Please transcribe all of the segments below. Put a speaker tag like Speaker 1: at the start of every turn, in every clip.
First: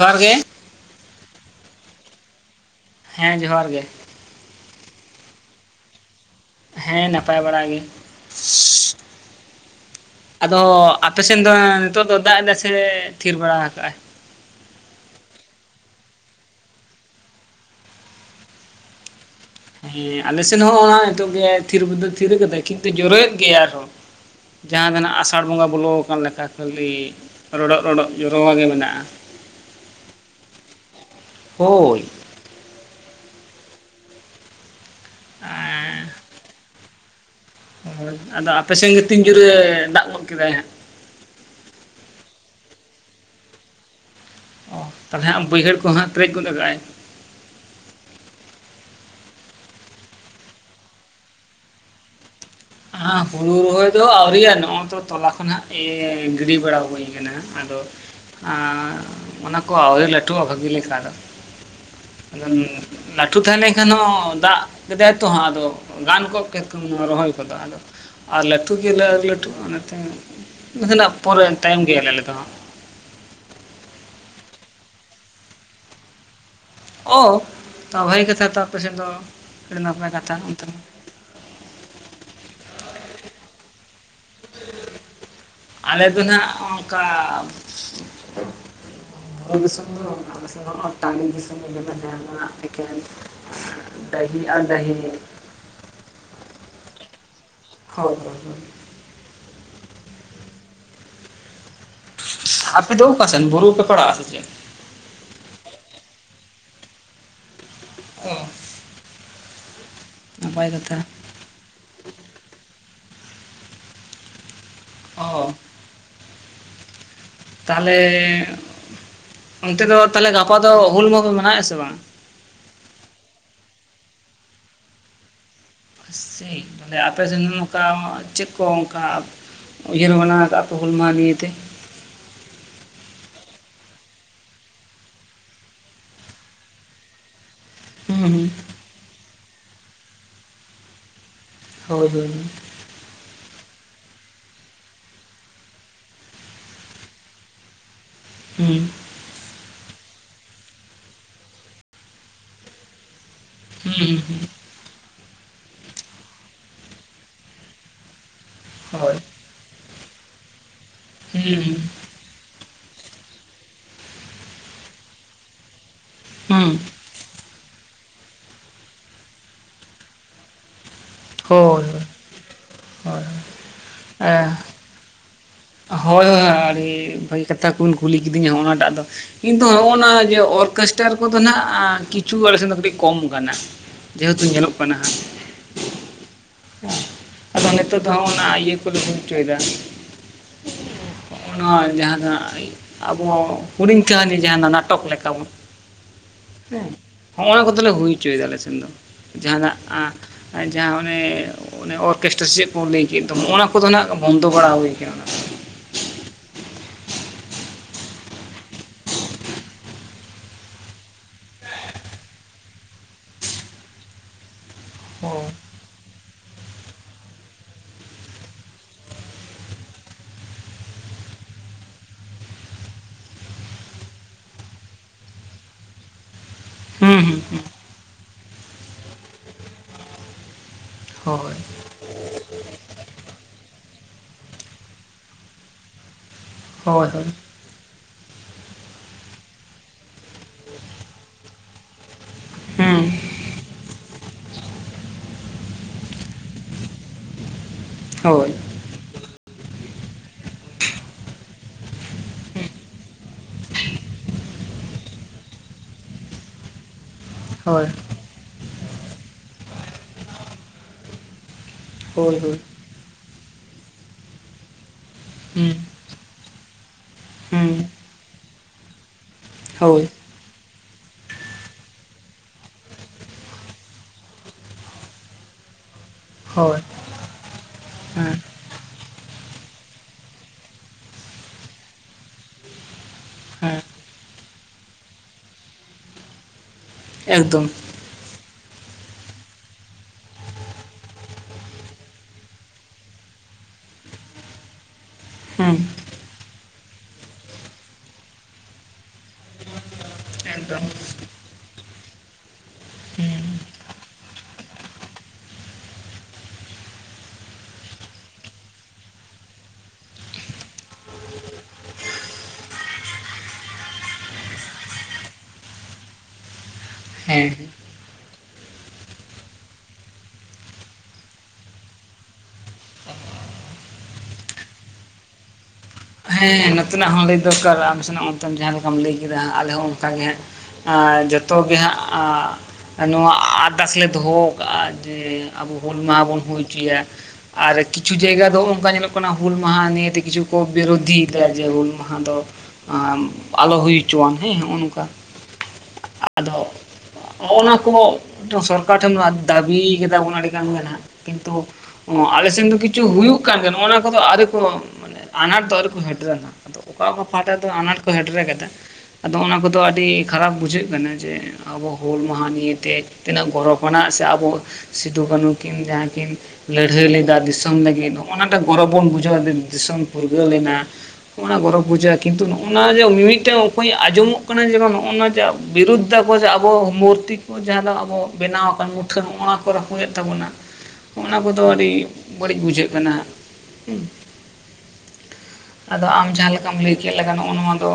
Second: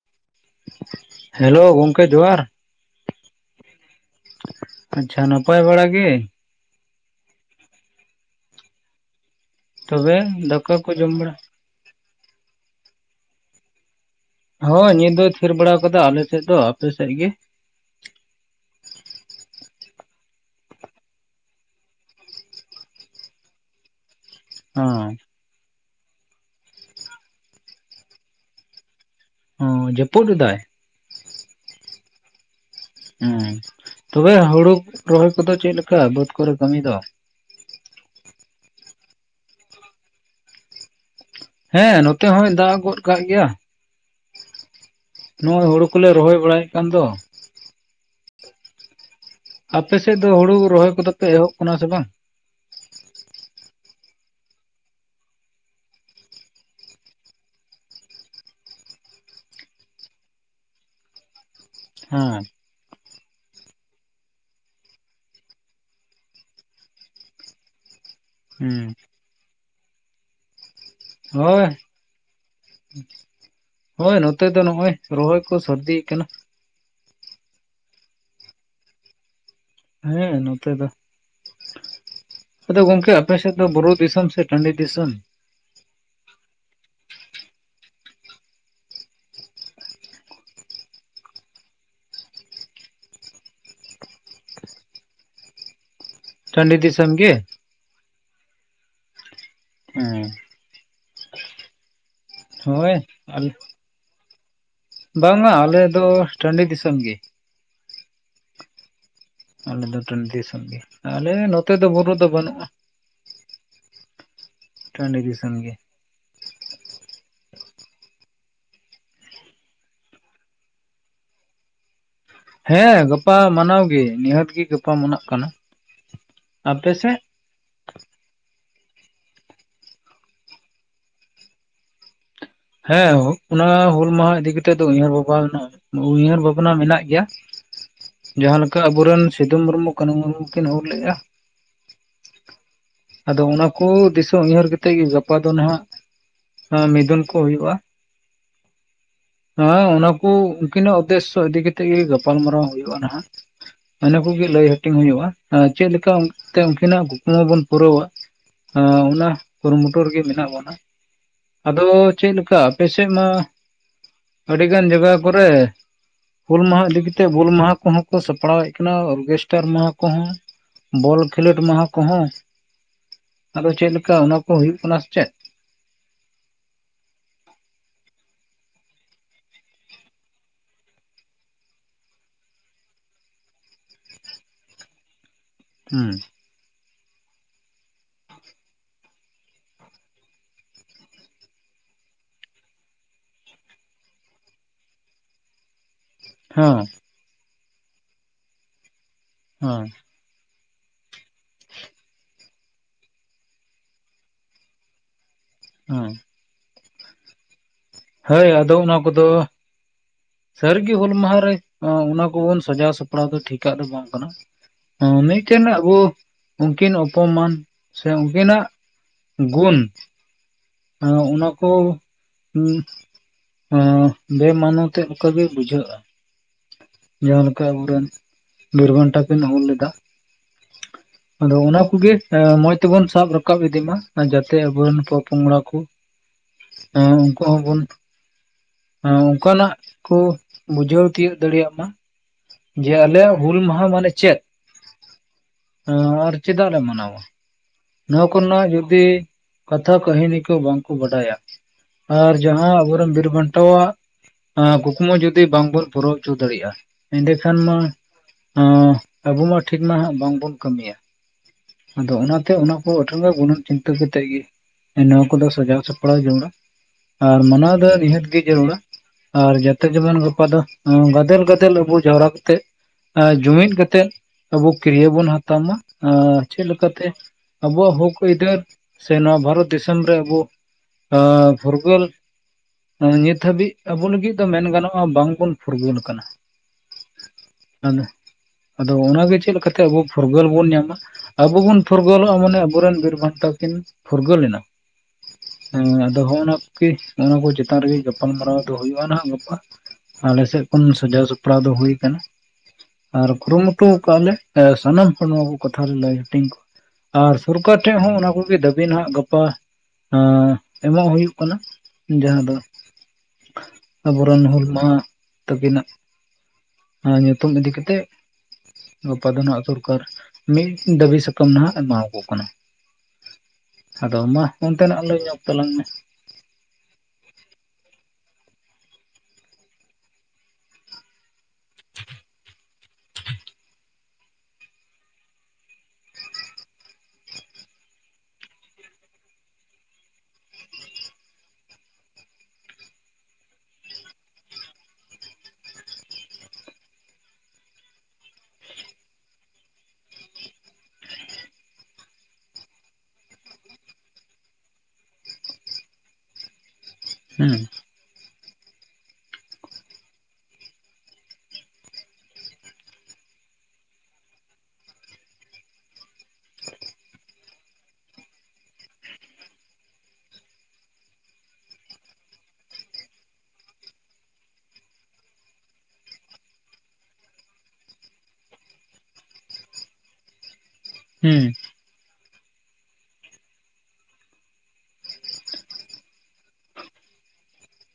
Speaker 1: ᱡᱚᱦᱟᱨ ᱜᱮ
Speaker 2: ᱦᱮᱞᱳ ᱜᱚᱝᱠᱮ ᱡᱚᱦᱟᱨ
Speaker 1: ᱦᱮᱸ ᱡᱚᱦᱟᱨ ᱜᱮ
Speaker 2: ᱟᱪᱪᱷᱟ ᱱᱟᱯᱟᱭ ᱵᱟᱲᱟ ᱜᱮ
Speaker 1: ᱦᱮᱸ ᱱᱟᱯᱟᱭ ᱵᱟᱲᱟ ᱜᱮ
Speaker 2: ᱛᱚᱵᱮ
Speaker 1: ᱟᱫᱚ
Speaker 2: ᱫᱟᱠᱟ ᱠᱚ ᱡᱚᱢ
Speaker 1: ᱟᱯᱮ
Speaker 2: ᱵᱟᱲᱟ
Speaker 1: ᱥᱮᱱ ᱫᱚ ᱱᱤᱛᱳᱜ ᱫᱚ ᱫᱟᱜᱽ ᱮᱫᱟᱭ ᱥᱮ ᱛᱷᱤᱨ ᱵᱟᱲᱟ ᱠᱟᱜᱼᱟᱭ᱾
Speaker 2: ᱦᱚᱭ ᱱᱤᱛ ᱫᱚᱭ ᱛᱷᱤᱨ ᱵᱟᱲᱟ ᱠᱟᱫᱟ ᱟᱞᱮ ᱥᱮᱫ ᱫᱚ ᱟᱯᱮᱥᱮᱜ ᱜᱮ
Speaker 1: ᱦᱮᱸ ᱟᱞᱮᱥᱮᱱ ᱦᱚᱸ ᱦᱚᱸᱜᱼᱟᱭ ᱱᱤᱛᱚᱜ ᱜᱮ ᱛᱷᱤᱨ ᱠᱚᱫᱚ ᱛᱷᱤᱨ ᱠᱟᱫᱟᱭ ᱠᱤᱱᱛᱩ ᱡᱚᱨᱚᱭᱮᱫ ᱜᱮᱭᱟ ᱟᱨᱦᱚᱸ ᱡᱟᱦᱟᱸ ᱫᱚ
Speaker 2: ᱦᱚᱸ
Speaker 1: ᱱᱟᱸᱜ ᱟᱥᱟᱲ ᱵᱚᱸᱜᱟ ᱵᱚᱞᱚᱣ ᱠᱟᱱ ᱞᱮᱠᱟ ᱠᱷᱟᱹᱞᱤ ᱨᱚᱰᱚᱜ ᱨᱚᱰᱚᱜ ᱡᱚᱨᱚᱣᱟ ᱜᱮ ᱢᱮᱱᱟᱜᱼᱟ᱾
Speaker 2: ᱚ ᱡᱟᱹᱯᱩᱫ ᱮᱫᱚᱭ
Speaker 1: ᱦᱳᱭ
Speaker 2: ᱦᱩᱸ ᱛᱚᱵᱮ ᱦᱳᱲᱩ ᱨᱚᱦᱚᱭ ᱠᱚᱫᱚ ᱪᱮᱜ ᱞᱮᱠᱟ ᱵᱟᱹᱫᱽ ᱠᱚᱨᱮ ᱠᱟᱹᱢᱤ ᱫᱚ
Speaker 1: ᱦᱳᱭ ᱟᱫᱚ ᱟᱯᱮ ᱥᱮᱝ ᱜᱮ ᱛᱤᱱ ᱡᱩᱨᱮ ᱫᱟᱜᱽ ᱜᱚᱫ ᱠᱮᱫᱟᱭ ᱦᱟᱸᱜ
Speaker 2: ᱦᱮᱸ ᱱᱚᱛᱮ ᱦᱚᱭ ᱫᱟᱜᱽ ᱜᱚᱰ ᱠᱟᱜ ᱜᱮᱭᱟ᱾
Speaker 1: ᱚ ᱛᱟᱦᱚᱞᱮ ᱦᱟᱸᱜ
Speaker 2: ᱱᱚᱜᱼᱚᱭ
Speaker 1: ᱵᱟᱹᱭᱦᱟᱹᱲ
Speaker 2: ᱦᱩᱲᱩ
Speaker 1: ᱠᱚᱦᱟᱸᱜ
Speaker 2: ᱠᱚᱞᱮ
Speaker 1: ᱯᱮᱨᱮᱡ
Speaker 2: ᱨᱚᱦᱚᱭ
Speaker 1: ᱜᱚᱫ
Speaker 2: ᱵᱟᱲᱟᱭᱮᱫ
Speaker 1: ᱠᱟᱜᱼᱟᱭ᱾
Speaker 2: ᱠᱟᱱ ᱫᱚ ᱟᱯᱮᱥᱮᱫ ᱫᱚ ᱦᱩᱲᱩ ᱨᱚᱦᱚᱭ ᱠᱚᱫᱚ ᱯᱮ ᱮᱦᱚᱵᱽ ᱠᱟᱱᱟ ᱥᱮ ᱵᱟᱝ
Speaker 1: ᱟ ᱦᱩᱲᱩ ᱨᱚᱦᱚᱭ ᱫᱚ ᱟᱹᱣᱨᱤᱟᱜ ᱱᱚᱜᱚᱭ ᱛᱚ ᱛᱚᱞᱟ ᱠᱷᱚᱱᱟᱜ ᱤᱭᱟ ᱜᱤᱰᱤ ᱵᱟᱲᱟ ᱦᱩᱭ ᱠᱟᱱᱟ ᱦᱟᱸᱜ ᱟᱫᱚ ᱟᱸ ᱚᱱᱟ ᱠᱚ ᱟᱹᱣᱨᱤ ᱞᱟᱹᱴᱩᱜᱼᱟ ᱵᱷᱟᱹᱜᱤ ᱞᱮᱠᱟ ᱫᱚ [unintelligible]
Speaker 2: ᱦᱮᱸ
Speaker 1: ᱞᱟᱹᱴᱷᱩ ᱛᱟᱦᱮᱸ ᱞᱮᱝᱠᱷᱟᱱ ᱦᱚᱸ ᱫᱟᱜᱽ ᱠᱮᱫᱟᱭ ᱛᱚ ᱦᱟᱸᱜ ᱟᱫᱚ ᱜᱟᱱ ᱠᱚᱜ ᱠᱮᱠ ᱨᱚᱦᱚᱭ ᱠᱚᱫᱚ ᱟᱫᱚ ᱟᱨ ᱞᱟᱹᱴᱷᱩ
Speaker 2: ᱦᱮᱸ
Speaker 1: ᱜᱮᱞᱮ ᱟᱣᱨᱤ ᱞᱟᱹᱴᱷᱩᱜᱼᱟ ᱚᱱᱟᱛᱮ ᱱᱟᱥᱮᱱᱟᱜ ᱯᱚᱨᱮᱱ
Speaker 2: ᱦᱳᱭ
Speaker 1: ᱛᱟᱭᱚᱢ ᱜᱮᱭᱟᱞᱮ ᱟᱞᱮ ᱫᱚ
Speaker 2: ᱦᱳᱭ ᱱᱚᱛᱮ ᱫᱚ ᱱᱚᱜᱼᱚᱭ ᱨᱚᱦᱚᱭ ᱠᱚ ᱥᱟᱨᱫᱤ ᱠᱟᱱᱟ
Speaker 1: ᱚ ᱛᱚ ᱵᱷᱟᱜᱮ ᱠᱟᱛᱷᱟ ᱛᱚ ᱟᱯᱮᱥᱮᱱ ᱫᱚ ᱟᱹᱰᱤ ᱱᱟᱯᱟᱭ
Speaker 2: ᱦᱮᱸ
Speaker 1: ᱠᱟᱛᱷᱟ ᱚᱱᱛᱮ
Speaker 2: ᱱᱚᱛᱮ
Speaker 1: ᱫᱚ
Speaker 2: ᱟᱫᱚ ᱜᱚᱝᱠᱮ ᱟᱯᱮᱥᱮᱫ ᱫᱚ ᱵᱩᱨᱩ ᱫᱤᱥᱚᱢ ᱥᱮ ᱴᱟᱺᱰᱤ ᱫᱤᱥᱚᱢ
Speaker 1: ᱟᱞᱮ ᱫᱚ ᱱᱟᱜ ᱚᱝᱠᱟ ᱵᱩᱨᱩ ᱫᱤᱥᱚᱢ ᱦᱚ ᱟᱞᱮᱥᱮᱱ ᱫᱚ ᱴᱟᱸᱰᱤ ᱫᱤᱥᱚᱢ ᱨᱮᱜᱮ ᱢᱮᱱᱟᱜ ᱞᱮᱭᱟ ᱮᱠᱷᱮᱱ ᱰᱟᱹᱦᱤ ᱟᱨ ᱰᱟᱹᱦᱤ
Speaker 2: ᱴᱟᱸᱰᱤ ᱫᱤᱥᱚᱢ ᱜᱮ
Speaker 1: ᱦᱳᱭ ᱦᱳᱭ ᱦᱳᱭ
Speaker 2: ᱦᱩᱸ
Speaker 1: ᱟᱯᱮ
Speaker 2: ᱦᱳᱭ
Speaker 1: ᱫᱚ ᱚᱠᱟᱥᱮᱱ
Speaker 2: ᱟᱞᱮ
Speaker 1: ᱵᱩᱨᱩ ᱯᱮ ᱯᱟᱲᱟᱜᱼᱟ ᱥᱮ ᱪᱮᱫ
Speaker 2: ᱵᱟᱝᱟ ᱟᱞᱮ ᱫᱚ ᱴᱟᱺᱰᱤ ᱫᱤᱥᱚᱢ ᱜᱮ
Speaker 1: ᱚ
Speaker 2: ᱟᱞᱮ ᱫᱚ ᱴᱟᱺᱰᱤ ᱫᱤᱥᱚᱢ
Speaker 1: ᱱᱟᱯᱟᱭ
Speaker 2: ᱜᱮ
Speaker 1: ᱠᱟᱛᱷᱟ
Speaker 2: ᱟᱞᱮ ᱱᱚᱛ ᱱᱚᱛᱮ ᱫᱚ ᱵᱩᱨᱩ ᱫᱚ ᱵᱟᱹᱱᱩᱜᱼᱟ ᱴᱟᱺᱰᱤ
Speaker 1: ᱚ
Speaker 2: ᱫᱤᱥᱚᱢ ᱜᱮ
Speaker 1: ᱛᱟᱦᱞᱮ ᱚᱱᱛᱮ ᱫᱚ ᱛᱟᱦᱚᱞᱮ ᱜᱟᱯᱟ ᱫᱚ ᱦᱩᱞ ᱢᱟᱸᱦᱟ ᱯᱮ ᱢᱮᱱᱟᱭᱮᱜᱼᱟ ᱟᱥᱮ ᱵᱟᱝ
Speaker 2: ᱦᱮᱸ ᱜᱟᱯᱟ ᱢᱟᱱᱟᱣ ᱜᱮ ᱱᱤᱦᱟᱹᱛ ᱜᱤ ᱜᱟᱯᱟ ᱢᱟᱱᱟᱜ ᱠᱟᱱᱟ᱾
Speaker 1: [unintelligible] ᱟᱯᱮ ᱥᱮᱱ ᱦᱚ ᱛᱟᱣ ᱪᱮᱫ ᱠᱚ ᱚᱱᱠᱟ ᱩᱭᱷᱟᱹᱨ ᱵᱷᱟᱵᱱᱟ ᱠᱟᱜ ᱟᱯᱮ ᱦᱩᱞ ᱢᱟᱦᱟ ᱱᱤᱭᱮ ᱛᱮ?
Speaker 2: ᱦᱮᱸ ᱚᱱᱟ ᱦᱩᱞ ᱢᱟᱸᱦᱟ ᱤᱫᱤ ᱠᱟᱛᱮᱫ ᱫᱚ ᱩᱭᱦᱟᱹᱨ ᱵᱷᱟᱵᱟᱣᱱᱟ, ᱩᱭᱷᱟᱹᱨ ᱵᱷᱟᱵᱽᱱᱟ ᱢᱮᱱᱟᱜ ᱜᱮᱭᱟ᱾
Speaker 1: ᱦᱩᱸ ᱦᱩᱸ
Speaker 2: ᱡᱟᱦᱟᱸ ᱞᱮᱠᱟ ᱟᱵᱚᱨᱮᱱ ᱥᱤᱫᱷᱩ ᱢᱩᱨᱢᱩ ᱠᱟᱹᱱᱩ ᱢᱩᱨᱢᱩ ᱠᱤᱱ ᱦᱩᱞ ᱞᱮᱫᱼᱟ᱾
Speaker 1: ᱦᱳᱭ ᱦᱳᱭ᱾
Speaker 2: ᱟᱫᱚ ᱚᱱᱟ ᱠᱚ ᱫᱤᱥᱟᱹ ᱩᱭᱦᱟᱹᱨ ᱠᱟᱛᱮᱜ ᱜᱮ ᱜᱟᱯᱟ ᱫᱚ ᱱᱟᱸᱜ ᱦᱮᱸ ᱢᱤᱫᱩᱱ ᱠᱚ ᱦᱩᱭᱩᱜᱼᱟ᱾
Speaker 1: [unintelligible]
Speaker 2: ᱦᱮᱸ ᱚᱱᱟ ᱠᱚ ᱩᱱᱠᱤᱱᱟᱜ ᱩᱫᱽᱫᱮᱥᱥᱚ ᱤᱫᱤ ᱠᱟᱛᱮᱜ ᱜᱮ ᱜᱟᱯᱟᱞᱢᱟᱨᱟᱣ ᱦᱩᱭᱩᱜᱼᱟ ᱱᱟᱦᱟᱜ᱾
Speaker 1: ᱦᱩᱸ
Speaker 2: ᱚᱱᱟ
Speaker 1: ᱦᱩᱸ,
Speaker 2: ᱠᱚᱜᱮ ᱞᱟᱹᱭ ᱦᱟᱹᱴᱤᱧ ᱦᱩᱭᱩᱜᱼᱟ᱾ ᱟ ᱪᱮᱫᱞᱮᱠᱟ ᱛᱮ ᱩᱱᱠᱤᱱᱟᱜ ᱠᱩᱠᱢᱩ ᱵᱚᱱ ᱯᱩᱨᱟᱹᱣᱟ᱾ ᱟᱸ
Speaker 1: ᱦᱳᱭ
Speaker 2: ᱚᱱᱟ ᱠᱩᱨᱩᱢᱩᱴᱩ ᱨᱮᱜᱮ ᱢᱮᱱᱟᱜ ᱵᱚᱱᱟ᱾
Speaker 1: ᱦᱩᱸ ᱦᱩᱸ
Speaker 2: ᱟᱫᱚ ᱪᱮᱫ ᱞᱮᱠᱟ ᱟᱯᱮ ᱥᱮᱫ ᱢᱟ ᱟᱹᱰᱤᱜᱟᱱ ᱡᱟᱜᱟ ᱠᱚᱨᱮ ᱦᱩᱞ
Speaker 1: ᱦᱩᱸ
Speaker 2: ᱢᱟᱦᱟ ᱤᱫᱤ ᱠᱮᱛᱮᱫ ᱵᱩᱞ ᱢᱟᱦᱟ ᱠᱚᱦᱚᱸ ᱠᱚ ᱥᱟᱯᱲᱟᱣᱮᱫ ᱠᱟᱱᱟ ᱚᱨᱠᱮᱥᱴᱟᱨ ᱢᱟᱦᱟ ᱠᱚᱦᱚᱸ, ᱵᱚᱞ ᱠᱷᱮᱞᱳᱰ
Speaker 1: ᱦᱳᱭ ᱦᱳᱭ
Speaker 2: ᱢᱟᱦᱟ ᱠᱚᱦᱚᱸ
Speaker 1: ᱦᱳᱭ ᱦᱳᱭ,
Speaker 2: ᱟᱫᱚ ᱪᱮᱫ ᱞᱮᱠᱟ ᱚᱱᱟ ᱠᱚ
Speaker 1: ᱮᱸ
Speaker 2: ᱦᱳᱭᱳᱜ ᱠᱟᱱᱟ ᱥᱮ ᱪᱮᱫ?
Speaker 1: ᱦᱳᱭ ᱦᱳᱭ ᱦᱳᱭ ᱟᱹᱰᱤ ᱵᱷᱟᱜᱤ ᱠᱟᱛᱷᱟ ᱠᱚᱵᱤᱱ ᱠᱩᱞᱤ ᱠᱤᱫᱤᱧᱟ ᱦᱚᱸᱜ-ᱚ ᱱᱟ ᱴᱟᱜ ᱫᱚ᱾ ᱠᱤᱱᱛᱩ ᱦᱚᱸᱜᱼᱚ ᱱᱟ ᱡᱮ ᱚᱨᱠᱮᱥᱴᱟᱨ ᱠᱚᱫᱚ ᱱᱟᱦᱟᱸᱜ ᱠᱤᱪᱷᱩ ᱟᱬᱮ ᱥᱮ ᱫᱚ ᱠᱟᱹᱴᱤᱡ ᱠᱚᱢ ᱠᱟᱱᱟ᱾ ᱡᱮᱦᱮᱛᱩ ᱧᱮᱞᱚᱜ ᱠᱟᱱᱟ ᱦᱟᱸᱜ
Speaker 2: ᱦᱩᱸ᱾
Speaker 1: ᱟᱫᱚ ᱱᱤᱛᱚᱜ ᱫᱚ ᱦᱚᱸᱜ-ᱱᱟ ᱤᱭᱟᱹ [unintelligible] ᱪᱚᱭᱫᱟ᱾ [inaudible] ᱦᱚᱸᱜ ᱱᱚᱣᱟ ᱡᱟᱦᱟᱸ ᱫᱚ ᱦᱟᱸᱜ ᱟᱵᱚ ᱦᱩᱰᱤᱧ ᱠᱟᱹᱦᱱᱤ ᱡᱟᱦᱟᱱᱟᱜ ᱱᱟᱴᱚᱠ ᱞᱮᱠᱟ ᱵᱚᱱ ᱦᱮᱸ ᱦᱚᱸᱜᱼᱱᱟ ᱱᱚᱣᱟ ᱠᱚᱫᱚᱞᱮ ᱦᱩᱭ ᱦᱚᱪᱚᱭᱮᱫᱟ ᱟᱞᱮ ᱥᱮᱱ ᱫᱚ ᱡᱟᱦᱱᱟᱜ
Speaker 2: ᱦᱮᱸ
Speaker 1: ᱟᱸ ᱟᱨ ᱡᱟᱦᱟᱸ ᱚᱱᱮ ᱚᱱᱮ ᱚᱨᱠᱮᱥᱴᱟᱨ ᱥᱮ ᱪᱮᱫ ᱵᱚ ᱞᱟᱹᱭ ᱠᱮᱫ ᱫᱚ ᱱᱚᱜᱼ ᱱᱚᱣᱟ ᱠᱚᱫᱚ ᱱᱟᱦᱟᱜ ᱵᱚᱱᱫᱚ ᱵᱟᱲᱟ ᱦᱩᱭ ᱠᱟᱱᱟ᱾
Speaker 2: ᱦᱮᱸ᱾
Speaker 1: [inaudible]
Speaker 2: ᱦᱟᱹᱭ ᱟᱫᱚ ᱚᱱᱟ ᱠᱚᱫᱚ ᱥᱟᱹᱨᱤᱜᱤ ᱦᱩᱞ ᱢᱟᱦᱟ ᱨᱮ ᱚᱱᱟ ᱠᱚᱵᱚᱱ ᱥᱟᱡᱟᱣ ᱥᱟᱯᱲᱟᱣ ᱫᱚ ᱴᱷᱤᱠᱟᱜ ᱫᱚ ᱵᱟᱝ ᱠᱟᱱᱟ᱾ ᱦᱮᱸ
Speaker 1: ᱠᱚ᱾
Speaker 2: ᱢᱤᱫᱴᱮᱱ ᱟᱵᱚ ᱩᱱᱠᱤᱱ ᱚᱯᱚᱢᱟᱱ, ᱥᱮ ᱩᱱᱠᱤᱱᱟᱜ ᱜᱩᱱ ᱟᱸ ᱚᱱᱟᱠᱚ ᱩᱢ ᱮᱸ ᱵᱮ-ᱢᱟᱱᱚᱛᱮᱜ ᱞᱮᱠᱟᱜᱮ ᱵᱩᱡᱷᱟᱹᱜᱼᱟ᱾
Speaker 1: ᱦᱩᱸ ᱦᱩᱸ
Speaker 2: ᱡᱟᱦᱟᱸ
Speaker 1: ᱦᱩᱸ
Speaker 2: ᱞᱮᱠᱟ ᱟᱵᱚᱨᱮᱱ ᱵᱤᱨᱵᱟᱱᱴᱟ ᱠᱤᱱ ᱦᱩᱞ ᱞᱮᱫᱟ,
Speaker 1: ᱦᱳᱭ
Speaker 2: ᱟᱫᱚ ᱚᱱᱟ ᱠᱚ ᱜᱮ ᱢᱚᱸᱡᱽ ᱛᱮᱵᱚᱱ ᱥᱟᱵ ᱨᱟᱠᱟᱵ ᱠᱟᱵ ᱤᱫᱤ ᱢᱟ ᱡᱟᱛᱮ ᱟᱵᱚ ᱨᱮᱱ ᱯᱚ-ᱯᱚᱜᱲᱟ ᱠᱚ
Speaker 1: ᱦᱳᱭ ᱦᱳᱭ
Speaker 2: ᱮᱸᱻ ᱩᱱᱠᱩ ᱦᱚ ᱚᱱᱠᱟᱱᱟᱜ ᱠᱚ ᱵᱩᱡᱷᱟᱹᱣ ᱛᱤᱭᱟᱹᱜ ᱫᱟᱲᱮᱭᱟᱜ ᱢᱟ᱾ ᱡᱮ,
Speaker 1: ᱦᱩᱸ
Speaker 2: ᱟᱞᱮᱭᱟᱜ ᱦᱩᱞ ᱢᱟᱦᱟ ᱢᱟᱱᱮ ᱪᱮᱫ? ᱟᱨ ᱪᱮᱫᱟᱜ ᱞᱮ ᱢᱟᱱᱟᱣᱟ? ᱱᱚᱣᱟ ᱠᱚᱨᱮᱱᱟᱜ ᱡᱩᱫᱤ ᱠᱟᱛᱷᱟ ᱠᱟᱹᱦᱤᱱᱤ ᱠᱚ ᱵᱟᱝᱠᱚ ᱵᱟᱰᱟᱭᱟ, ᱟᱨ ᱡᱟᱦᱟᱸ ᱟᱵᱚ ᱨᱮᱱ ᱵᱤᱨ ᱵᱟᱱᱴᱟᱣᱟᱜ ᱠᱩᱠᱢᱩ ᱡᱩᱫᱤ ᱵᱟᱝᱵᱚᱱ ᱯᱩᱨᱟᱹᱣ ᱪᱚ ᱫᱟᱲᱮᱭᱟᱜᱼᱟ ᱮᱸᱰᱮᱠᱷᱟᱱ ᱢᱟ ᱟᱵᱚ ᱢᱟ ᱴᱷᱤᱠ ᱢᱟ ᱦᱟᱸᱜ ᱵᱟᱝᱵᱚᱱ ᱠᱟᱹᱢᱤᱭᱟ᱾ ᱟᱫᱚ ᱚᱱᱟᱛᱮ ᱚᱱᱟ ᱠᱚ ᱟᱹᱰᱤ ᱜᱟᱱ ᱜᱩᱱᱟᱹᱱ ᱪᱤᱱᱛᱟᱹ ᱠᱟᱛᱮ ᱜᱮ ᱱᱚᱣᱟ ᱠᱚᱫᱚ ᱥᱟᱡᱟᱣ ᱥᱟᱯ ᱲᱟᱣ ᱡᱟᱹᱨᱩᱲᱟ, ᱟᱨ ᱢᱟᱱᱟᱣ ᱫᱚ ᱱᱤᱦᱟᱹᱛ ᱜᱮ ᱡᱟᱹᱨᱩᱲᱟ᱾ ᱟᱨ ᱡᱟᱛᱮ ᱡᱮᱢᱚᱱ ᱜᱟᱯᱟ ᱫᱚ ᱜᱟᱫᱮᱞ ᱜᱟᱫᱮᱞ ᱟᱹᱵᱩᱡ ᱡᱟᱣᱨᱟ ᱠᱟᱛᱮᱫ ᱟᱨ ᱡᱩᱢᱤᱫ ᱠᱟᱛᱮᱫ ᱟᱵᱚ ᱠᱨᱤᱭᱟᱹ ᱵᱚᱱ ᱦᱟᱛᱟᱣ ᱢᱟ᱾ ᱟᱨ ᱪᱮᱫ ᱞᱮᱠᱟᱛᱮ ᱟᱵᱚᱣᱟᱜ ᱦᱚᱠ ᱟᱹᱭᱫᱟᱹᱨ ᱥᱮ ᱱᱚᱣᱟ ᱵᱷᱟᱨᱚᱛ ᱫᱤᱥᱚᱢ ᱨᱮ ᱟᱵᱚ ᱟᱸᱻ ᱯᱷᱩᱨᱜᱟᱹᱞ ᱱᱤᱛ ᱦᱟᱹᱵᱤᱡ ᱟᱵᱚ ᱞᱟᱹᱜᱤᱫ ᱫᱚ ᱢᱮᱱ ᱜᱟᱱᱚᱜᱼᱟ, ᱵᱟᱝᱵᱚᱱ ᱯᱷᱩᱨᱜᱟᱹᱞ ᱟᱠᱟᱱᱟ᱾
Speaker 1: ᱮᱠᱫᱚᱢ᱾
Speaker 2: ᱟᱫᱚ, ᱟᱫᱚ ᱚᱱᱟᱜᱮ ᱪᱮᱫ ᱞᱮᱠᱟᱛᱮ ᱟᱵᱚ ᱯᱷᱩᱨᱜᱟᱹᱞ ᱵᱚᱱ ᱧᱟᱢᱟ? ᱟᱵᱚ ᱵᱚᱱ ᱯᱷᱩᱨᱜᱟᱹᱞᱚᱜᱼᱟ ᱢᱟᱱᱮ ᱟᱵᱚᱨᱮᱱ ᱵᱤᱨ ᱵᱟᱱᱴᱟ ᱠᱤᱱ ᱯᱷᱩᱨᱜᱟᱹᱞ ᱮᱱᱟ ᱦᱮᱸ ᱟᱫᱚ ᱦᱚᱸᱜᱼᱱᱟ ᱠᱚᱜᱮ ᱦᱚᱸᱜᱼᱱᱟ ᱠᱚ ᱪᱮᱛᱟᱱ ᱨᱮᱜᱮ ᱜᱟᱯᱟᱞᱢᱟᱨᱟᱣ ᱫᱚ ᱦᱩᱭᱩᱜᱼᱟ ᱱᱟᱦᱟᱜ ᱜᱟᱯᱟ ᱟᱞᱮ ᱥᱮᱫ ᱠᱷᱚᱱ ᱥᱟᱡᱟᱣ ᱥᱟᱯᱲᱟᱣ ᱫᱚ ᱦᱩᱭ ᱠᱟᱱᱟ ᱟᱨ
Speaker 1: ᱦᱩᱸ,
Speaker 2: ᱠᱩᱨᱩᱢᱩᱴᱩ ᱠᱟᱜ ᱞᱮ ᱥᱟᱱᱟᱢ ᱦᱚᱲ ᱱᱚᱣᱟ ᱠᱚ ᱠᱟᱛᱷᱟ ᱞᱟᱹᱭ ᱦᱟᱹᱴᱤᱧ [unintelligible] ᱟᱨ ᱥᱚᱨᱠᱟᱨ ᱴᱷᱮᱱ ᱦᱚᱸ ᱚᱱᱟ ᱠᱚᱜᱮ ᱫᱟᱹᱵᱤ ᱱᱟᱜ ᱜᱟᱯᱟ ᱮᱢᱚᱜ ᱦᱩᱭᱩᱜ ᱠᱟᱱᱟ ᱡᱟᱦᱟᱸ ᱫᱚ ᱟᱵᱚᱨᱮᱱ ᱦᱩᱞ ᱢᱟᱦᱟ ᱛᱟᱹᱠᱤᱱᱟᱜ ᱧᱩᱛᱩᱢ
Speaker 1: ᱦᱮᱸ,
Speaker 2: ᱤᱫᱤ ᱠᱟᱛᱮᱜ ᱜᱟᱯᱟ ᱫᱚ ᱦᱟᱸᱜ ᱥᱚᱨᱠᱟᱨ ᱢᱤᱫ ᱫᱟᱹᱵᱤ ᱥᱟᱠᱟᱢ ᱱᱟᱦᱟᱜ ᱮᱢᱟᱣᱟᱠᱚ ᱠᱟᱱᱟ᱾ ᱟᱫᱚ ᱢᱟ ᱚᱱᱛᱮᱱᱟᱜ ᱞᱟᱹᱭ ᱧᱚᱜ ᱛᱟᱞᱟᱝ ᱢᱮ?
Speaker 1: ᱦᱮᱸ ᱱᱚᱛᱮᱱᱟᱜ ᱦᱚᱸ ᱞᱟᱹᱭ ᱫᱚᱨᱠᱟᱨᱟ ᱟᱢ ᱥᱮᱱᱟᱜ ᱚᱱᱛᱮ ᱡᱟᱦᱟᱸ ᱞᱮᱠᱟᱢ ᱞᱟᱹᱭ ᱠᱮᱫᱟ ᱟᱞᱮ ᱦᱚᱸ ᱚᱱᱠᱟᱜᱮ ᱦᱟᱸᱜ ᱟᱸ, ᱡᱚᱛᱚ ᱜᱮ ᱦᱟᱸᱜ ᱟᱸ, ᱱᱚᱣᱟ ᱟᱨᱫᱟᱥ ᱞᱮ ᱫᱚᱦᱚ ᱠᱟᱜ-ᱟ ᱡᱮ ᱟᱵᱚ ᱦᱩᱞ ᱢᱟᱦᱟ ᱵᱚᱱ ᱦᱩᱭ ᱪᱚᱭᱟ᱾ ᱟᱨ ᱠᱤᱪᱷᱩ ᱡᱟᱭᱜᱟ ᱫᱚ ᱦᱚᱜᱚᱝᱠᱟ ᱧᱮᱞᱚᱜ ᱠᱟᱱᱟ ᱦᱩᱞ ᱢᱟᱦᱟ ᱱᱤᱭᱟᱹ ᱮᱛᱮ ᱠᱤᱪᱷᱩ ᱠᱚ ᱵᱤᱨᱳᱫᱷᱤ ᱫᱟ ᱡᱮ ᱦᱩᱞ ᱢᱟᱦᱟ ᱫᱚ ᱟᱞᱚ ᱦᱩᱭ ᱪᱚᱣᱟᱱ ᱦᱮᱸ ᱦᱚᱜ-ᱚ ᱱᱚᱝᱠᱟ ᱟᱫᱚ ᱦᱚᱸᱜ-ᱱᱟ ᱠᱚᱦᱚ ᱥᱚᱨᱠᱟᱨ ᱴᱷᱮᱱ ᱫᱟᱹᱵᱤ ᱠᱟᱫᱟ ᱵᱚᱱ ᱟᱹᱰᱤᱜᱟᱱ ᱜᱮ ᱦᱟᱸᱜ ᱠᱤᱱᱛᱩ ᱚ, ᱟᱞᱮ ᱥᱮᱱ ᱫᱚ ᱠᱤᱪᱷᱩ ᱦᱩᱭᱩᱜ ᱠᱟᱱ ᱜᱮ ᱱᱚᱜᱼᱱᱟ ᱠᱚᱫᱚ ᱟᱣᱨᱤ ᱠᱚ ᱢᱟᱱᱮ ᱟᱱᱟᱴ ᱫᱚ ᱟᱣᱨᱤ ᱠᱚ ᱦᱮᱵᱮᱨᱟ ᱟᱫᱚ ᱚᱠᱟ ᱚᱠᱟ
Speaker 2: ᱦᱩᱸ
Speaker 1: ᱯᱟᱦᱴᱟ ᱫᱚ ᱟᱱᱟᱴ ᱠᱚ ᱦᱮᱰᱮᱨ ᱠᱟᱫᱟ᱾ ᱟᱫᱚ ᱚᱱᱟ ᱠᱚᱫᱚ ᱟᱹᱰᱤ ᱠᱷᱟᱨᱟᱯ ᱵᱩᱡᱷᱟᱹᱜ ᱠᱟᱱᱟ ᱡᱮ ᱟᱵᱚ ᱦᱩᱞ ᱢᱟᱦᱟ ᱱᱤᱭᱮᱛᱮ ᱛᱤᱱᱟᱹᱜ ᱜᱚᱨᱚᱵᱽ ᱟᱱᱟᱜ ᱥᱮ ᱟᱵᱚ ᱥᱤᱫᱩ ᱠᱟᱹᱱᱩ ᱠᱤᱱ ᱡᱟᱦᱟᱸ ᱠᱤᱱ ᱞᱟᱹᱲᱦᱟᱹᱭ ᱞᱮᱫᱟ ᱫᱤᱥᱚᱢ ᱞᱟᱹᱜᱤᱫ, ᱱᱚᱜᱼᱚ ᱱᱟᱴᱟᱜ ᱜᱚᱨᱚᱵᱽ ᱵᱚᱱ ᱵᱩᱡᱷᱟᱹᱣᱟ ᱫᱤᱥᱚᱢ ᱯᱷᱩᱨᱜᱟᱹᱞ ᱞᱮᱱᱟ᱾ ᱜᱚᱨᱚᱵᱽ ᱵᱩᱡᱷᱟᱹᱜᱼᱟ, ᱠᱤᱱᱛᱩ ᱱᱚᱜᱼᱱᱟ ᱡᱮ ᱢᱤᱫᱴᱮᱱ ᱚᱠᱚᱭ ᱟᱸᱡᱚᱢᱚᱜ ᱠᱟᱱᱟ ᱡᱮ ᱵᱟᱝ ᱱᱚᱜᱼᱱᱟ ᱡᱮ ᱵᱤᱨᱩᱫᱽ ᱫᱟ ᱠᱚ ᱡᱮ ᱟᱵᱚ ᱟᱵᱚ ᱢᱩᱨᱛᱤ ᱠᱚ ᱡᱟᱦᱟᱸ ᱫᱚ ᱟᱵᱚ ᱵᱮᱱᱟᱣ ᱟᱠᱟᱱ ᱢᱩᱴᱷᱟᱹᱱ ᱚᱱᱟ ᱠᱚ ᱨᱟᱯᱩᱜ ᱮᱜ ᱛᱟᱵᱚᱱᱟ ᱾ ᱚᱱᱟ
Speaker 2: ᱦᱩᱸ
Speaker 1: ᱠᱚᱫᱚ ᱟᱹᱰᱤ ᱵᱟᱹᱲᱤᱡ ᱵᱩᱡᱷᱟᱹᱜ ᱠᱟᱱᱟ ᱦᱮᱸ, ᱟᱫᱚ ᱟᱢ ᱡᱟᱦᱟᱸ ᱞᱮᱠᱟᱢ ᱞᱟᱹᱭ ᱠᱮᱫ ᱞᱮᱠᱟ ᱱᱚᱜᱼᱚ ᱱᱚᱣᱟ ᱫᱚ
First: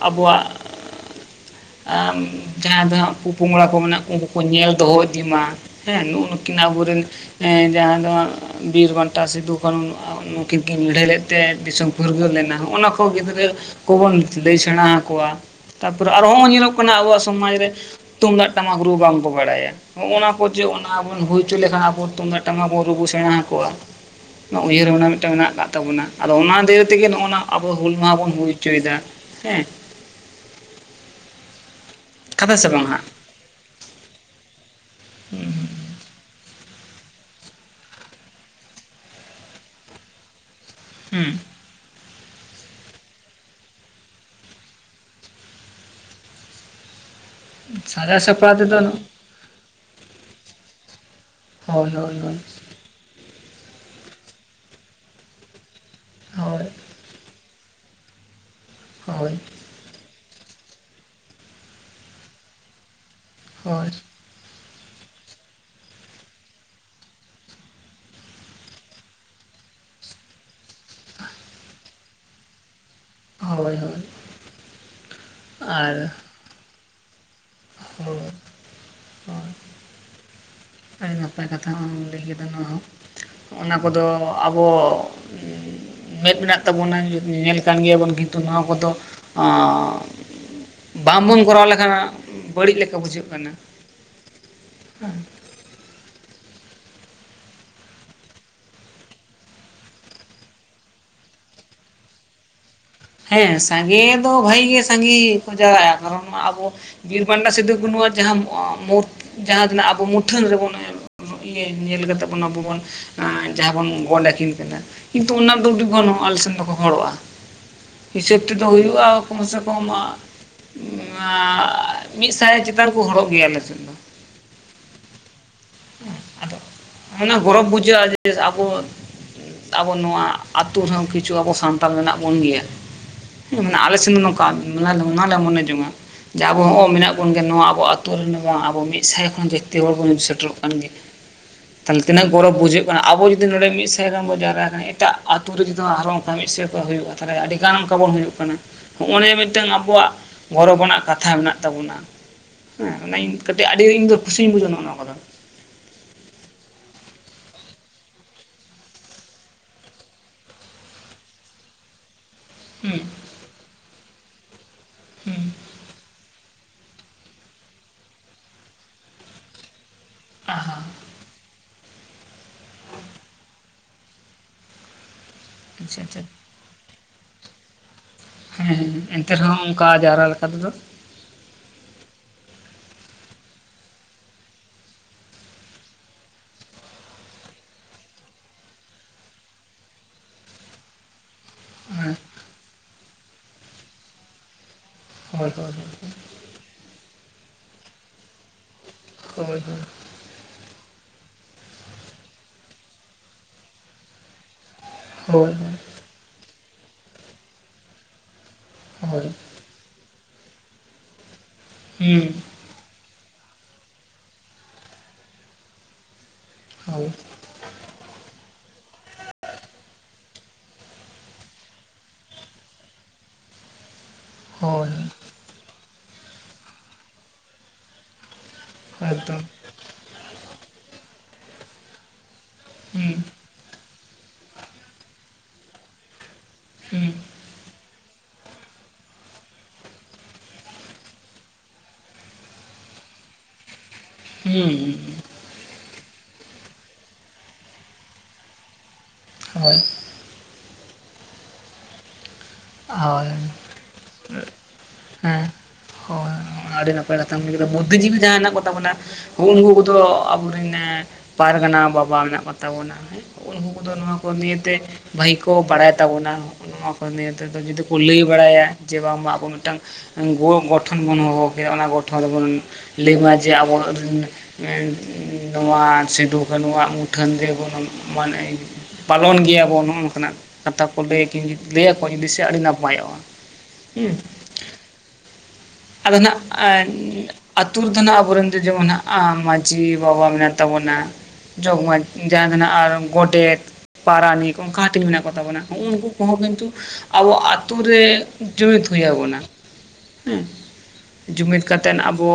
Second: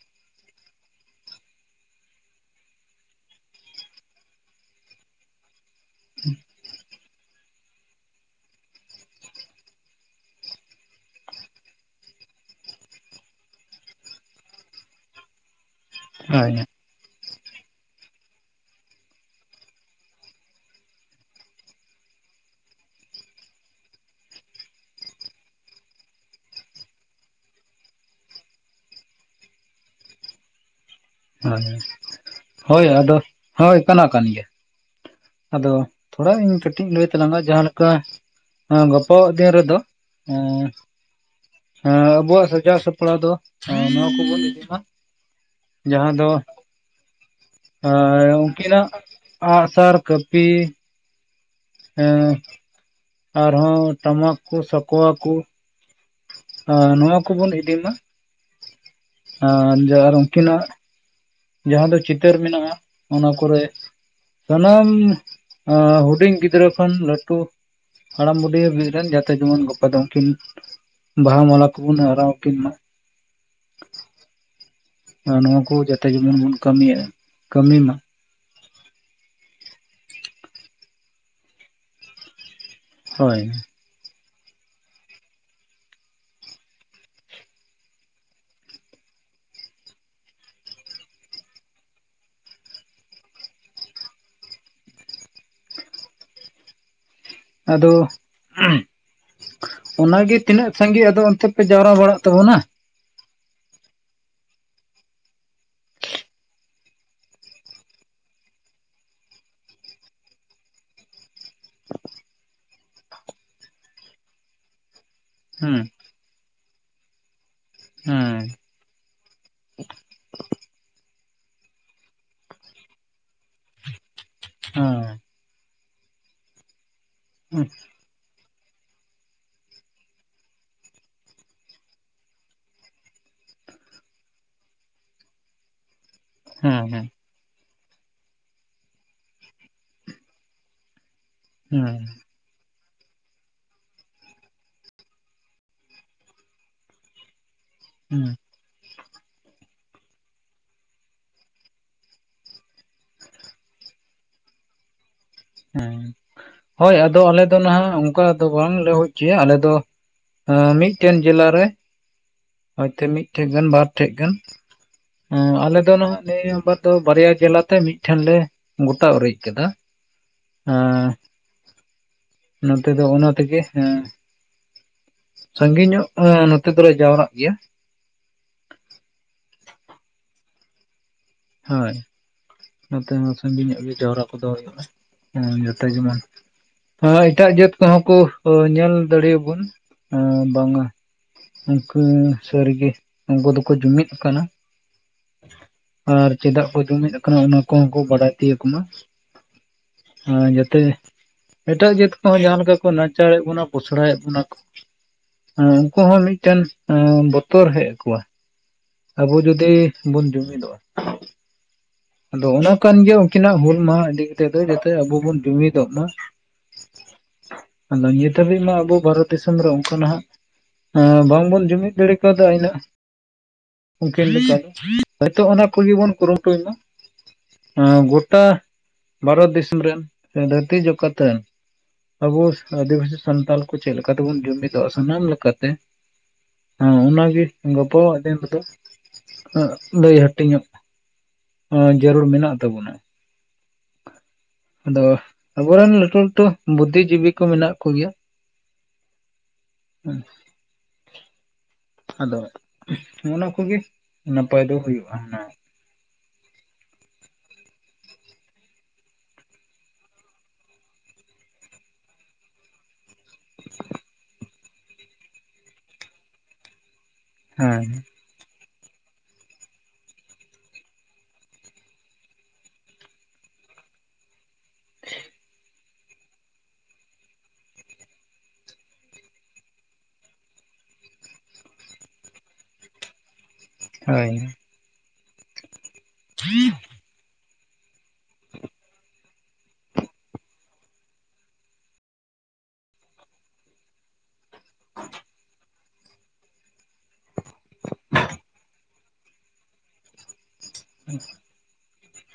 Speaker 1: ᱟᱵᱚᱣᱟᱜ ᱡᱟᱦᱟᱸᱭ ᱫᱚ ᱦᱟᱸᱜ ᱯᱚ ᱯᱚᱝᱲᱟ ᱠᱚ ᱢᱮᱱᱟᱜ ᱩᱱᱠᱩ ᱠᱚ ᱧᱮᱞ ᱫᱚᱦᱚ ᱤᱫᱤ ᱢᱟ᱾ ᱦᱮᱸ ᱱᱩᱜᱼᱱᱩᱠᱤᱱ ᱟᱵᱚᱨᱮᱱ ᱦᱮᱸ ᱡᱟᱦᱟᱸ ᱫᱚ ᱵᱤᱨ ᱜᱟᱱᱴᱟ ᱥᱤᱫᱩ ᱠᱟᱹᱱᱩ ᱱᱩᱠᱤᱱ ᱠᱤᱱ ᱞᱟᱹᱲᱦᱟᱹᱭ ᱞᱮᱫ ᱛᱮ ᱫᱤᱥᱚᱢ ᱯᱷᱩᱨᱜᱟᱹᱞ ᱞᱮᱱᱟ ᱦᱚᱜᱼ ᱱᱟ ᱠᱚ ᱜᱤᱫᱽᱨᱟᱹ ᱠᱚᱵᱚᱱ ᱞᱟᱹᱭ ᱥᱮᱬᱟ ᱟᱠᱚᱣᱟ᱾ ᱛᱟᱯᱚᱨᱮ ᱟᱨᱦᱚ ᱦᱚᱸᱜᱼᱚᱭ
Speaker 2: ᱦᱳᱭ
Speaker 1: ᱧᱮᱞᱚᱜ ᱠᱟᱱᱟ ᱟᱵᱚᱣᱟᱜ ᱥᱚᱢᱟᱡ ᱨᱮ ᱛᱩᱢᱫᱟᱜ ᱴᱟᱢᱟᱠ ᱨᱩ ᱵᱟᱝ ᱠᱚ ᱵᱟᱲᱟᱭᱟ᱾ ᱦᱚᱜᱼ ᱱᱟ ᱠᱚ ᱡᱮ ᱚᱱᱟ ᱵᱚᱱ ᱦᱩᱭ ᱦᱚᱪᱚ ᱞᱮᱠᱷᱟᱱ ᱟᱵᱚ ᱛᱩᱢᱫᱟᱜ ᱴᱟᱢᱟᱠ ᱵᱚᱱ ᱨᱩᱵᱚ ᱥᱮᱬᱟ ᱟᱠᱚᱣᱟ᱾ ᱚᱱᱟ ᱩᱭᱦᱟᱹᱨ ᱨᱮ ᱚᱱᱟ ᱢᱤᱫᱴᱟᱝ ᱢᱮᱱᱟᱜ ᱠᱟᱜ ᱛᱟᱵᱚᱱᱟ᱾ ᱟᱫᱚ ᱚᱱᱟ ᱫᱤᱭᱮ ᱛᱮᱜᱮ ᱱᱚᱜᱼ ᱱᱟ ᱟᱵᱚ ᱦᱩᱞ ᱢᱟᱦᱟ ᱵᱚᱱ ᱦᱩᱭ ᱪᱚᱭᱫᱟ ᱦᱮᱸ
Speaker 2: ᱦᱳᱭ,
Speaker 1: ᱠᱟᱛᱷᱟ ᱥᱮ ᱵᱟᱝ
Speaker 2: ᱦᱳᱭ,
Speaker 1: ᱦᱟᱸᱜ
Speaker 2: ᱟᱫᱚ ᱦᱳᱭ, ᱠᱟᱱᱟ ᱠᱟᱱ ᱜᱮᱭᱟ᱾
Speaker 1: ᱦᱩᱸ ᱦᱩᱸ
Speaker 2: ᱟᱫᱚ ᱛᱷᱚᱲᱟ ᱤᱧ ᱠᱟᱹᱴᱤᱡ ᱤᱧ ᱞᱟᱹᱭ ᱛᱟᱞᱟᱝᱟ ᱡᱟᱦᱟᱸᱞᱮᱠᱟ? ᱦᱮᱸ ᱜᱟᱯᱟ ᱟᱜ ᱫᱤᱱ ᱨᱮᱫᱚ ᱮ,
Speaker 1: ᱦᱮᱸ [unintelligible]
Speaker 2: ᱦᱮᱸ ᱟᱵᱚᱣᱟᱜ ᱥᱟᱡᱟᱣ ᱥᱟᱯᱲᱟᱣ ᱫᱚ ᱱᱚᱣᱟ ᱠᱚᱵᱵᱱ ᱤᱫᱤᱢᱟ᱾ ᱡᱟᱦᱟᱸ ᱫᱚ ᱟᱨ ᱩᱱᱠᱤᱱᱟᱜ ᱟᱸᱜᱥᱟᱨ ᱠᱟᱹᱯᱤ
Speaker 1: ᱦᱳᱭ, ᱦᱳᱭ, ᱦᱳᱭ,
Speaker 2: ᱟᱨᱦᱚᱸ ᱴᱟᱢᱟᱠ ᱠᱚ ᱥᱟᱠᱟᱣᱟᱠᱚ ᱱᱚᱣᱟ ᱠᱚᱵᱚᱱ ᱤᱫᱤ ᱢᱟ᱾
Speaker 1: ᱦᱳᱭ
Speaker 2: ᱦᱮᱸ, ᱡᱟᱨ ᱩᱱᱠᱤᱱᱟᱜ ᱡᱟᱦᱟᱸ ᱫᱚ ᱪᱤᱛᱟᱹᱨ ᱢᱮᱱᱟᱜᱼᱟ ᱚᱱᱟ ᱠᱚᱨᱮ
Speaker 1: ᱦᱳᱭ
Speaker 2: ᱥᱟᱱᱟᱢ ᱦᱩᱰᱤᱧ ᱜᱤᱫᱽᱨᱟᱹ ᱠᱷᱚᱱ ᱞᱟᱹᱴᱩ ᱦᱟᱲᱟᱢ ᱵᱩᱰᱷᱤ ᱦᱟᱹᱵᱤᱡ ᱨᱮᱱ ᱡᱟᱛᱮ ᱡᱮᱢᱚᱱ ᱜᱟᱯᱟ ᱫᱚ ᱩᱱᱠᱤᱱ ᱵᱟᱦᱟ ᱢᱟᱞᱟ ᱠᱚᱵᱩᱱ ᱟᱨᱟᱣ ᱟᱠᱤᱱ ᱢᱟ᱾
Speaker 1: ᱦᱳᱭ, ᱦᱳᱭ,
Speaker 2: ᱟᱨ ᱱᱚᱣᱟ ᱠᱚ
Speaker 1: ᱟᱨ
Speaker 2: ᱡᱟᱛᱮ ᱡᱮᱢᱚᱱ ᱵᱚᱱ ᱠᱟᱹᱢᱤᱭᱟ ᱠᱟᱹᱢᱤ ᱢᱟ
Speaker 1: ᱦᱚᱸ ᱟᱨ ᱟᱹᱰᱤ ᱱᱟᱯᱟᱭ ᱠᱟᱛᱷᱟ ᱦᱚᱢ ᱞᱟᱹᱭ ᱠᱮᱫᱟ ᱱᱚᱣᱟ ᱦᱚ
Speaker 2: ᱦᱳᱭ,
Speaker 1: ᱟᱵᱚ ᱫᱚ ᱟᱵᱚ ᱢᱮᱸᱫ ᱢᱮᱱᱟᱜ ᱛᱟᱵᱚᱱᱟ ᱧᱮᱧᱮᱞ ᱠᱟᱱ ᱜᱮᱭᱟᱵᱚᱱ ᱠᱤᱱᱛᱩ ᱱᱚᱣᱟ ᱠᱚᱫᱚ ᱟᱸ, ᱵᱟᱝᱵᱚᱱ ᱠᱚᱨᱟᱣ ᱞᱮᱠᱷᱟᱱ ᱦᱟᱸᱜ ᱵᱟᱹᱲᱤᱡ ᱞᱮᱠᱟ ᱵᱩᱡᱷᱟᱹᱜ ᱠᱟᱱᱟ᱾ ᱦᱮᱸ
Speaker 2: ᱟᱫᱚ ᱚᱱᱟᱜᱮ ᱛᱤᱱᱟᱹᱜ ᱥᱟᱸᱜᱮ ᱟᱫᱚ ᱚᱱᱛᱮ ᱯᱮ ᱡᱟᱣᱨᱟ ᱵᱟᱲᱟᱜ ᱛᱟᱵᱚᱱᱟ?
Speaker 1: ᱦᱮᱸ ᱥᱟᱸᱜᱮ ᱫᱚ ᱵᱷᱟᱹᱜᱮ ᱜᱮ ᱥᱟᱸᱜᱮ ᱠᱚ ᱡᱟᱣᱟᱜᱼᱟ ᱠᱟᱨᱚᱱ ᱟᱵᱚ ᱵᱤᱨ ᱵᱟᱱᱴᱟ ᱥᱤᱫᱩᱼᱠᱱᱩᱣᱟᱜ ᱡᱟᱦᱟᱸ ᱢᱩᱨ ᱡᱟᱦᱟᱸ ᱨᱮᱱᱟᱜ ᱟᱵᱚ ᱢᱩᱴᱷᱟᱹᱱ ᱨᱮᱵᱚᱱ ᱮᱢ ᱤᱛᱟᱹ ᱧᱮᱞ ᱠᱟᱛᱮᱫ ᱵᱚᱱ ᱟᱵᱚ ᱵᱚᱱ ᱮᱸᱻ ᱡᱟᱦᱟᱸ ᱵᱚᱱ ᱜᱚᱰ ᱟᱹᱠᱤᱱ ᱠᱟᱱᱟ ᱠᱤᱱᱛᱩ ᱚᱱᱟ ᱫᱚ
Speaker 2: ᱦᱮᱸ
Speaker 1: ᱟᱹᱰᱤ ᱜᱟᱱ ᱜᱮ ᱟᱞᱮᱥᱮᱱ ᱫᱚᱠᱚ ᱦᱚᱲᱚᱜᱼᱟ, ᱦᱤᱥᱟᱹᱵ
Speaker 2: ᱦᱮᱸ
Speaker 1: ᱛᱮᱫᱚ ᱦᱩᱭᱩᱜᱼᱟ ᱠᱚᱢ ᱥᱮ ᱠᱚᱢ ᱟᱸᱻ ᱢᱤᱫ ᱥᱟᱭ ᱪᱮᱛᱟᱱ ᱨᱮᱠᱚ ᱦᱚᱲᱚᱜ ᱜᱮᱭᱟ ᱟᱞᱮ ᱥᱮᱱ
Speaker 2: ᱦᱮᱸ
Speaker 1: ᱟᱫᱚ ᱚᱱᱟᱮ ᱜᱚᱨᱚᱵᱽ ᱵᱩᱡᱷᱟᱹᱜᱼᱟ ᱡᱮ ᱟᱵᱚ ᱟᱵᱚ ᱱᱚᱣᱟ ᱟᱹᱛᱩ ᱨᱮᱦᱚᱸ ᱠᱤᱪᱷᱩ ᱟᱵᱚ ᱥᱟᱱᱛᱟᱲ ᱢᱮᱱᱟᱜ ᱵᱚᱱ ᱜᱮᱭᱟ ᱟᱞᱮ ᱥᱮᱱ ᱫᱚ ᱱᱚᱝᱠᱟᱱ ᱱᱚᱣᱟᱞᱮ ᱢᱚᱱᱮ ᱡᱚᱝᱟ ᱡᱮ ᱟᱵᱚ
Speaker 2: ᱦᱮᱸ
Speaker 1: ᱦᱚᱸᱜᱼᱚ
Speaker 2: ᱦᱮᱸ
Speaker 1: ᱢᱮᱱᱟᱜ ᱵᱚᱱ ᱜᱮᱭᱟ ᱱᱚᱣᱟ ᱟᱵᱚ ᱟᱛᱩᱨ ᱨᱮᱱ ᱵᱟᱝ ᱟᱵᱚ ᱢᱤᱫ ᱥᱟᱭ ᱠᱷᱚᱱ ᱡᱟᱹᱥᱛᱤ ᱦᱚᱲ ᱵᱚᱱ ᱥᱮᱴᱮᱨᱚᱜ ᱠᱟᱱ ᱜᱮᱭᱟ ᱛᱟᱦᱞᱮ
Speaker 2: ᱦᱮᱸ
Speaker 1: ᱛᱤᱱᱟᱹᱜ ᱜᱚᱨᱚᱵᱽ ᱵᱩᱡᱷᱟᱹᱜ ᱠᱟᱱᱟ, ᱟᱵᱚ ᱡᱩᱫᱤ ᱱᱚᱰᱮ ᱢᱤᱫ ᱥᱟᱭ ᱜᱟᱱ ᱵᱚᱱ ᱡᱟᱣᱨᱟᱭ ᱠᱟᱱᱟ ᱮᱴᱟᱜ ᱟᱛᱩ ᱨᱮ ᱡᱩᱫᱤ ᱟᱨᱚ ᱢᱤᱫ ᱥᱟᱭ ᱠᱚ ᱦᱩᱭᱩᱜᱼᱟ ᱛᱟᱦᱞᱮ ᱟᱹᱰᱤ ᱜᱟᱱ ᱚᱱᱠᱟ ᱵᱚᱱ
Speaker 2: ᱦᱮᱸ
Speaker 1: ᱦᱩᱭᱩᱜ ᱠᱟᱱᱟ ᱦᱚᱸᱜᱼᱚ ᱱᱤᱭᱟᱹ ᱢᱤᱫᱴᱟᱝ ᱟᱵᱚᱣᱟᱜ ᱜᱚᱨᱚᱵᱱᱟᱜ ᱠᱟᱛᱷᱟ ᱢᱮᱱᱟᱜ ᱛᱟᱵᱚᱱᱟ ᱦᱮᱸ ᱚᱱᱟ ᱤᱧ ᱠᱟᱹᱴᱤᱡ ᱟᱹᱰᱤ ᱤᱧ ᱫᱚ ᱠᱩᱥᱤᱧ ᱵᱩᱡᱟ ᱱᱚᱜ-ᱚ ᱱᱚᱣᱟ ᱠᱚᱫᱚ
Speaker 2: ᱦᱩᱸ ᱦᱳᱭ ᱟᱫᱚ ᱟᱞᱮ ᱫᱚ ᱱᱟᱦᱟᱜ ᱚᱝᱠᱟ ᱫᱚ ᱵᱟᱝᱞᱮ ᱦᱩᱭ ᱦᱚᱪᱚᱭᱟ ᱟᱞᱮ ᱫᱚ ᱮᱸ ᱢᱤᱫᱴᱮᱱ ᱡᱮᱞᱟ ᱨᱮ
Speaker 1: ᱦᱩᱸ
Speaker 2: ᱦᱚᱳᱭᱛᱚ ᱢᱤᱫᱴᱷᱮᱡ ᱜᱟᱱ ᱵᱟᱨ ᱴᱷᱮᱡ ᱜᱟᱱ
Speaker 1: ᱦᱩᱸ
Speaker 2: ᱟᱞᱮ ᱫᱚ ᱱᱟᱦᱟᱜ ᱱᱤᱭᱟᱹ ᱵᱟᱨ ᱫᱚ ᱵᱟᱨᱭᱟ ᱡᱮᱞᱟᱛᱮ ᱢᱤᱫᱴᱷᱮᱱ ᱞᱮ ᱜᱚᱴᱟ ᱩᱨᱤᱡ ᱠᱟᱫᱟ,
Speaker 1: ᱟᱦᱟ
Speaker 2: ᱮᱸᱻ [inaudible] ᱱᱚᱛᱮ ᱫᱚ ᱚᱱᱟ ᱛᱮᱜᱮ ᱦᱮᱸ
Speaker 1: ᱟᱪᱪᱷᱟ
Speaker 2: ᱥᱟᱺᱜᱤᱧᱚᱜ
Speaker 1: ᱟᱪᱪᱷᱟ
Speaker 2: ᱜᱮ ᱱᱚᱛᱮ ᱫᱚᱞᱮ ᱡᱟᱣᱨᱟᱜ ᱜᱮᱭᱟ
Speaker 1: ᱦᱩᱸ ᱚᱱᱛᱮ ᱦᱚᱸ ᱚᱱᱠᱟ ᱡᱟᱣᱨᱟ ᱞᱮᱠᱟ ᱛᱮᱫᱚ
Speaker 2: ᱦᱳᱭ ᱚᱱᱟᱛᱮ ᱦᱚᱸ ᱥᱟᱺᱜᱤᱧ ᱧᱚᱜ ᱜᱮ ᱡᱟᱣᱨᱟ ᱠᱚᱫᱚ ᱦᱩᱭᱩᱜᱼᱟ ᱡᱟᱛᱮ ᱡᱮᱢᱚᱱ ᱦᱮᱸ ᱮᱴᱟᱜ ᱡᱟᱹᱛ ᱠᱚᱦᱚᱸ ᱠᱚ ᱧᱮᱞ ᱫᱟᱲᱮᱭᱟᱵᱚᱱ ᱵᱟᱝᱢᱟ ᱩᱱᱠᱩ
Speaker 1: ᱦᱮᱸ
Speaker 2: ᱥᱟᱹᱨᱤᱜᱮ ᱩᱱᱠᱩ ᱫᱚᱠᱚ ᱡᱩᱢᱤᱫ ᱠᱟᱱᱟ
Speaker 1: ᱦᱚᱭ ᱦᱚᱭ ᱦᱚᱭ
Speaker 2: ᱟᱨ ᱪᱮᱫᱟᱜ ᱠᱚ ᱡᱚᱢᱮᱫ ᱟᱠᱟᱱᱟ ᱚᱱᱟ ᱠᱚᱦᱚᱸ ᱠᱚ ᱵᱟᱰᱟᱭ ᱛᱤᱭᱟᱹᱜᱽ ᱢᱟ
Speaker 1: ᱦᱳᱭ ᱦᱳᱭ
Speaker 2: ᱟᱨ ᱡᱟᱛᱮ ᱮᱴᱟᱜ ᱡᱟᱹᱛ ᱠᱚᱦᱚᱸ ᱡᱟᱦᱟᱸ ᱞᱮᱠᱟ ᱠᱚ ᱱᱟᱪᱟᱨᱮᱫ ᱵᱚᱱᱟ ᱯᱚᱥᱲᱟᱭᱮᱫ ᱵᱚᱱᱟ ᱠᱚ
Speaker 1: ᱦᱳᱭ ᱦᱳᱭ
Speaker 2: ᱩᱱᱠᱩ ᱦᱚᱸ ᱢᱤᱫᱴᱮᱱ ᱵᱚᱛᱚᱨ ᱦᱮᱡ ᱟᱠᱚᱣᱟ
Speaker 1: ᱦᱳᱭ
Speaker 2: ᱟᱵᱚ ᱡᱩᱫᱤ ᱵᱚᱱ ᱡᱩᱢᱤᱫᱚᱜᱼᱟ
Speaker 1: ᱦᱩᱸ
Speaker 2: ᱟᱫᱚ ᱚᱱᱟ ᱠᱟᱱ ᱜᱮᱭᱟ ᱩᱱᱠᱤᱱᱟᱜ ᱦᱩᱞ ᱢᱟᱦᱟ ᱤᱫᱤ ᱠᱟᱛᱮᱜ ᱫᱚ ᱡᱟᱛᱮ ᱟᱵᱚ ᱵᱚᱱ ᱡᱩᱢᱤᱫᱚᱜ ᱢᱟ
Speaker 1: ᱦᱳᱭ
Speaker 2: ᱟᱫᱚ ᱱᱤᱛ ᱦᱟᱹᱵᱤᱡ ᱢᱟ ᱟᱵᱚ ᱵᱷᱟᱨᱚᱛ ᱫᱤᱥᱚᱢ ᱨᱮ ᱚᱱᱠᱟ ᱱᱟᱜ ᱦᱮᱸ ᱵᱟᱝᱵᱚᱱ ᱡᱩᱢᱤᱫ ᱫᱟᱲᱮ ᱠᱟᱣᱫᱟ ᱤᱱᱟᱹᱜ ᱩᱱᱠᱤᱱ ‌ᱞᱮᱠᱟ
Speaker 1: ᱦᱳᱭ
Speaker 2: ᱦᱳᱭᱛᱳ ᱚᱱᱟ ᱠᱚᱜᱮ ᱵᱚᱱ ᱠᱩᱨᱩᱢᱩᱴᱩᱭ ᱢᱟ ᱦᱮᱸ ᱜᱚᱴᱟ
Speaker 1: ᱮᱠᱫᱚᱢ
Speaker 2: ᱵᱷᱟᱨᱚᱛ ᱫᱤᱥᱚᱢ ᱨᱮᱱ, ᱫᱷᱟᱹᱨᱛᱤ ᱡᱟᱠᱟᱛ ᱨᱮᱱ ᱟᱵᱚ ᱟᱹᱫᱤᱵᱟᱹᱥᱤ
Speaker 1: ᱦᱩᱸ
Speaker 2: ᱥᱟᱱᱛᱟᱞ ᱠᱚ ᱪᱮᱫ ᱞᱮᱠᱟ ᱛᱮᱵᱚᱱ ᱡᱩᱢᱤᱫᱚᱜᱼᱟ ᱥᱟᱱᱟᱢ ᱞᱮᱠᱟᱛᱮ ᱦᱮᱸ
Speaker 1: ᱦᱩᱸ
Speaker 2: ᱚᱱᱟ ᱜᱮ [unintelligible] ᱞᱟᱹᱭ ᱦᱟᱹᱴᱤᱧ ᱮᱸᱻ ᱡᱟᱹᱨᱩᱲ ᱢᱮᱱᱟᱜ ᱛᱟᱵᱚᱱᱟ
Speaker 1: ᱦᱩᱸ
Speaker 2: ᱚᱱᱟ ᱟᱵᱚ ᱨᱮᱱ ᱞᱟᱹᱴᱩ ᱞᱟᱹᱴᱩ ᱵᱩᱫᱽᱫᱷᱤ ᱡᱤᱵᱤ ᱠᱚ ᱢᱮᱱᱟᱜ ᱠᱚᱜᱮᱭᱟ
Speaker 1: [unintelligible]
Speaker 2: ᱦᱮᱸ ᱟᱫᱚ
Speaker 1: ᱟᱨ
Speaker 2: ᱚᱱᱟ ᱠᱚᱜᱮ ᱱᱟᱯᱟᱭ ᱫᱚ ᱦᱩᱭᱩᱜᱼᱟ ᱦᱟᱸᱜ
Speaker 1: ᱦᱮᱸ ᱦᱳᱭ ᱟᱹᱰᱤ ᱱᱟᱯᱟᱭ ᱠᱟᱛᱷᱟᱢ ᱞᱟᱹᱭ ᱠᱟᱫᱟ, ᱵᱩᱫᱽᱫᱷᱤ ᱡᱤᱵᱤ ᱡᱟᱦᱟᱸᱭ ᱦᱮᱱᱟᱜ ᱠᱚᱛᱟ ᱵᱚᱱᱟ ᱦᱳᱭ ᱩᱱᱠᱩ ᱠᱚᱫᱚ ᱟᱵᱚᱨᱮᱱ ᱯᱟᱨᱜᱟᱱᱟ ᱵᱟᱵᱟ ᱢᱮᱱᱟᱜ ᱠᱚᱛᱟ ᱵᱚᱱᱟ ᱩᱱᱠᱩ ᱫᱚ ᱱᱚᱣᱟ ᱠᱚ ᱱᱤᱭᱮᱛᱮ ᱵᱷᱟᱜᱤ ᱠᱚ ᱵᱟᱲᱟᱭ ᱛᱟᱵᱚᱱᱟ ᱱᱚᱣᱟ ᱠᱚ ᱱᱤᱭᱮᱛᱮ ᱫᱚ ᱡᱩᱫᱤ
Speaker 2: ᱦᱮᱸ
Speaker 1: ᱠᱚ ᱞᱟᱹᱭ ᱵᱟᱲᱟᱭᱟ ᱡᱮ ᱵᱟᱝᱢᱟ ᱟᱵᱚ ᱢᱤᱫᱴᱟᱝ ᱜᱩᱣᱟᱹ ᱜᱚᱴᱷᱚᱱ ᱵᱚᱱ ᱦᱚᱦᱚ ᱠᱮᱭᱟ ᱚᱱᱟ ᱜᱚᱴᱷᱚᱱ ᱨᱮ ᱵᱚᱱ ᱞᱟᱹᱭ ᱢᱟ ᱡᱮ ᱟᱵᱚ ᱨᱤᱱ ᱱᱚᱣᱟ ᱥᱤᱫᱩ ᱠᱟᱹᱱᱩ ᱣᱟᱜ ᱢᱩ ᱴᱷᱟᱹᱱ [unintelligible] ᱢᱟᱱᱮ ᱯᱟᱞᱚᱱ ᱜᱮᱭᱟ ᱵᱚᱱ ᱱᱚᱜᱼᱚ ᱱᱚᱝᱠᱟᱱᱟᱜ ᱠᱟᱛᱷᱟ ᱠᱚ ᱞᱟᱹᱭ [unintelligible] [unintelligible] ᱦᱩ [unintelligible] ᱟᱹᱰᱤ ᱱᱟᱯᱟᱭᱚᱜᱼᱟ᱾ ᱦᱮᱸ
Speaker 2: ᱦᱳᱭ
Speaker 1: ᱟᱫᱚ ᱱᱟᱜ ᱮᱱ ᱟᱹᱛᱩ ᱨᱮᱫᱚ ᱱᱟᱜ ᱟᱵᱚ ᱨᱮᱱ ᱫᱚ ᱡᱮᱢᱚᱱ ᱦᱟᱜ-ᱟ ᱢᱟᱹᱡᱷᱤ ᱵᱟᱵᱟ ᱢᱮᱱᱟᱭ ᱛᱟᱵᱚᱱᱟ᱾ ᱡᱚᱜᱽ ᱢᱟᱡᱷᱤ [unintelligible] ᱟᱨ ᱜᱚᱰᱮᱛ ᱯᱟᱨᱟᱱᱤᱠ ᱚᱱᱠᱟ ᱦᱟᱴᱤᱧ ᱢᱮᱱᱟᱜ ᱠᱚᱛᱟ ᱵᱚᱱᱟ᱾ ᱦᱚᱜ ᱱᱩᱠᱩ ᱠᱚᱦᱚᱸ ᱠᱤᱱᱛᱩ ᱟᱵᱚ ᱟᱛᱳ ᱨᱮ ᱡᱩᱢᱤᱫ ᱦᱩᱭ ᱟᱵᱚᱱᱟ ᱦᱮᱸ᱾ ᱡᱩᱢᱤᱫ ᱠᱟᱛᱮᱫ ᱟᱵᱚ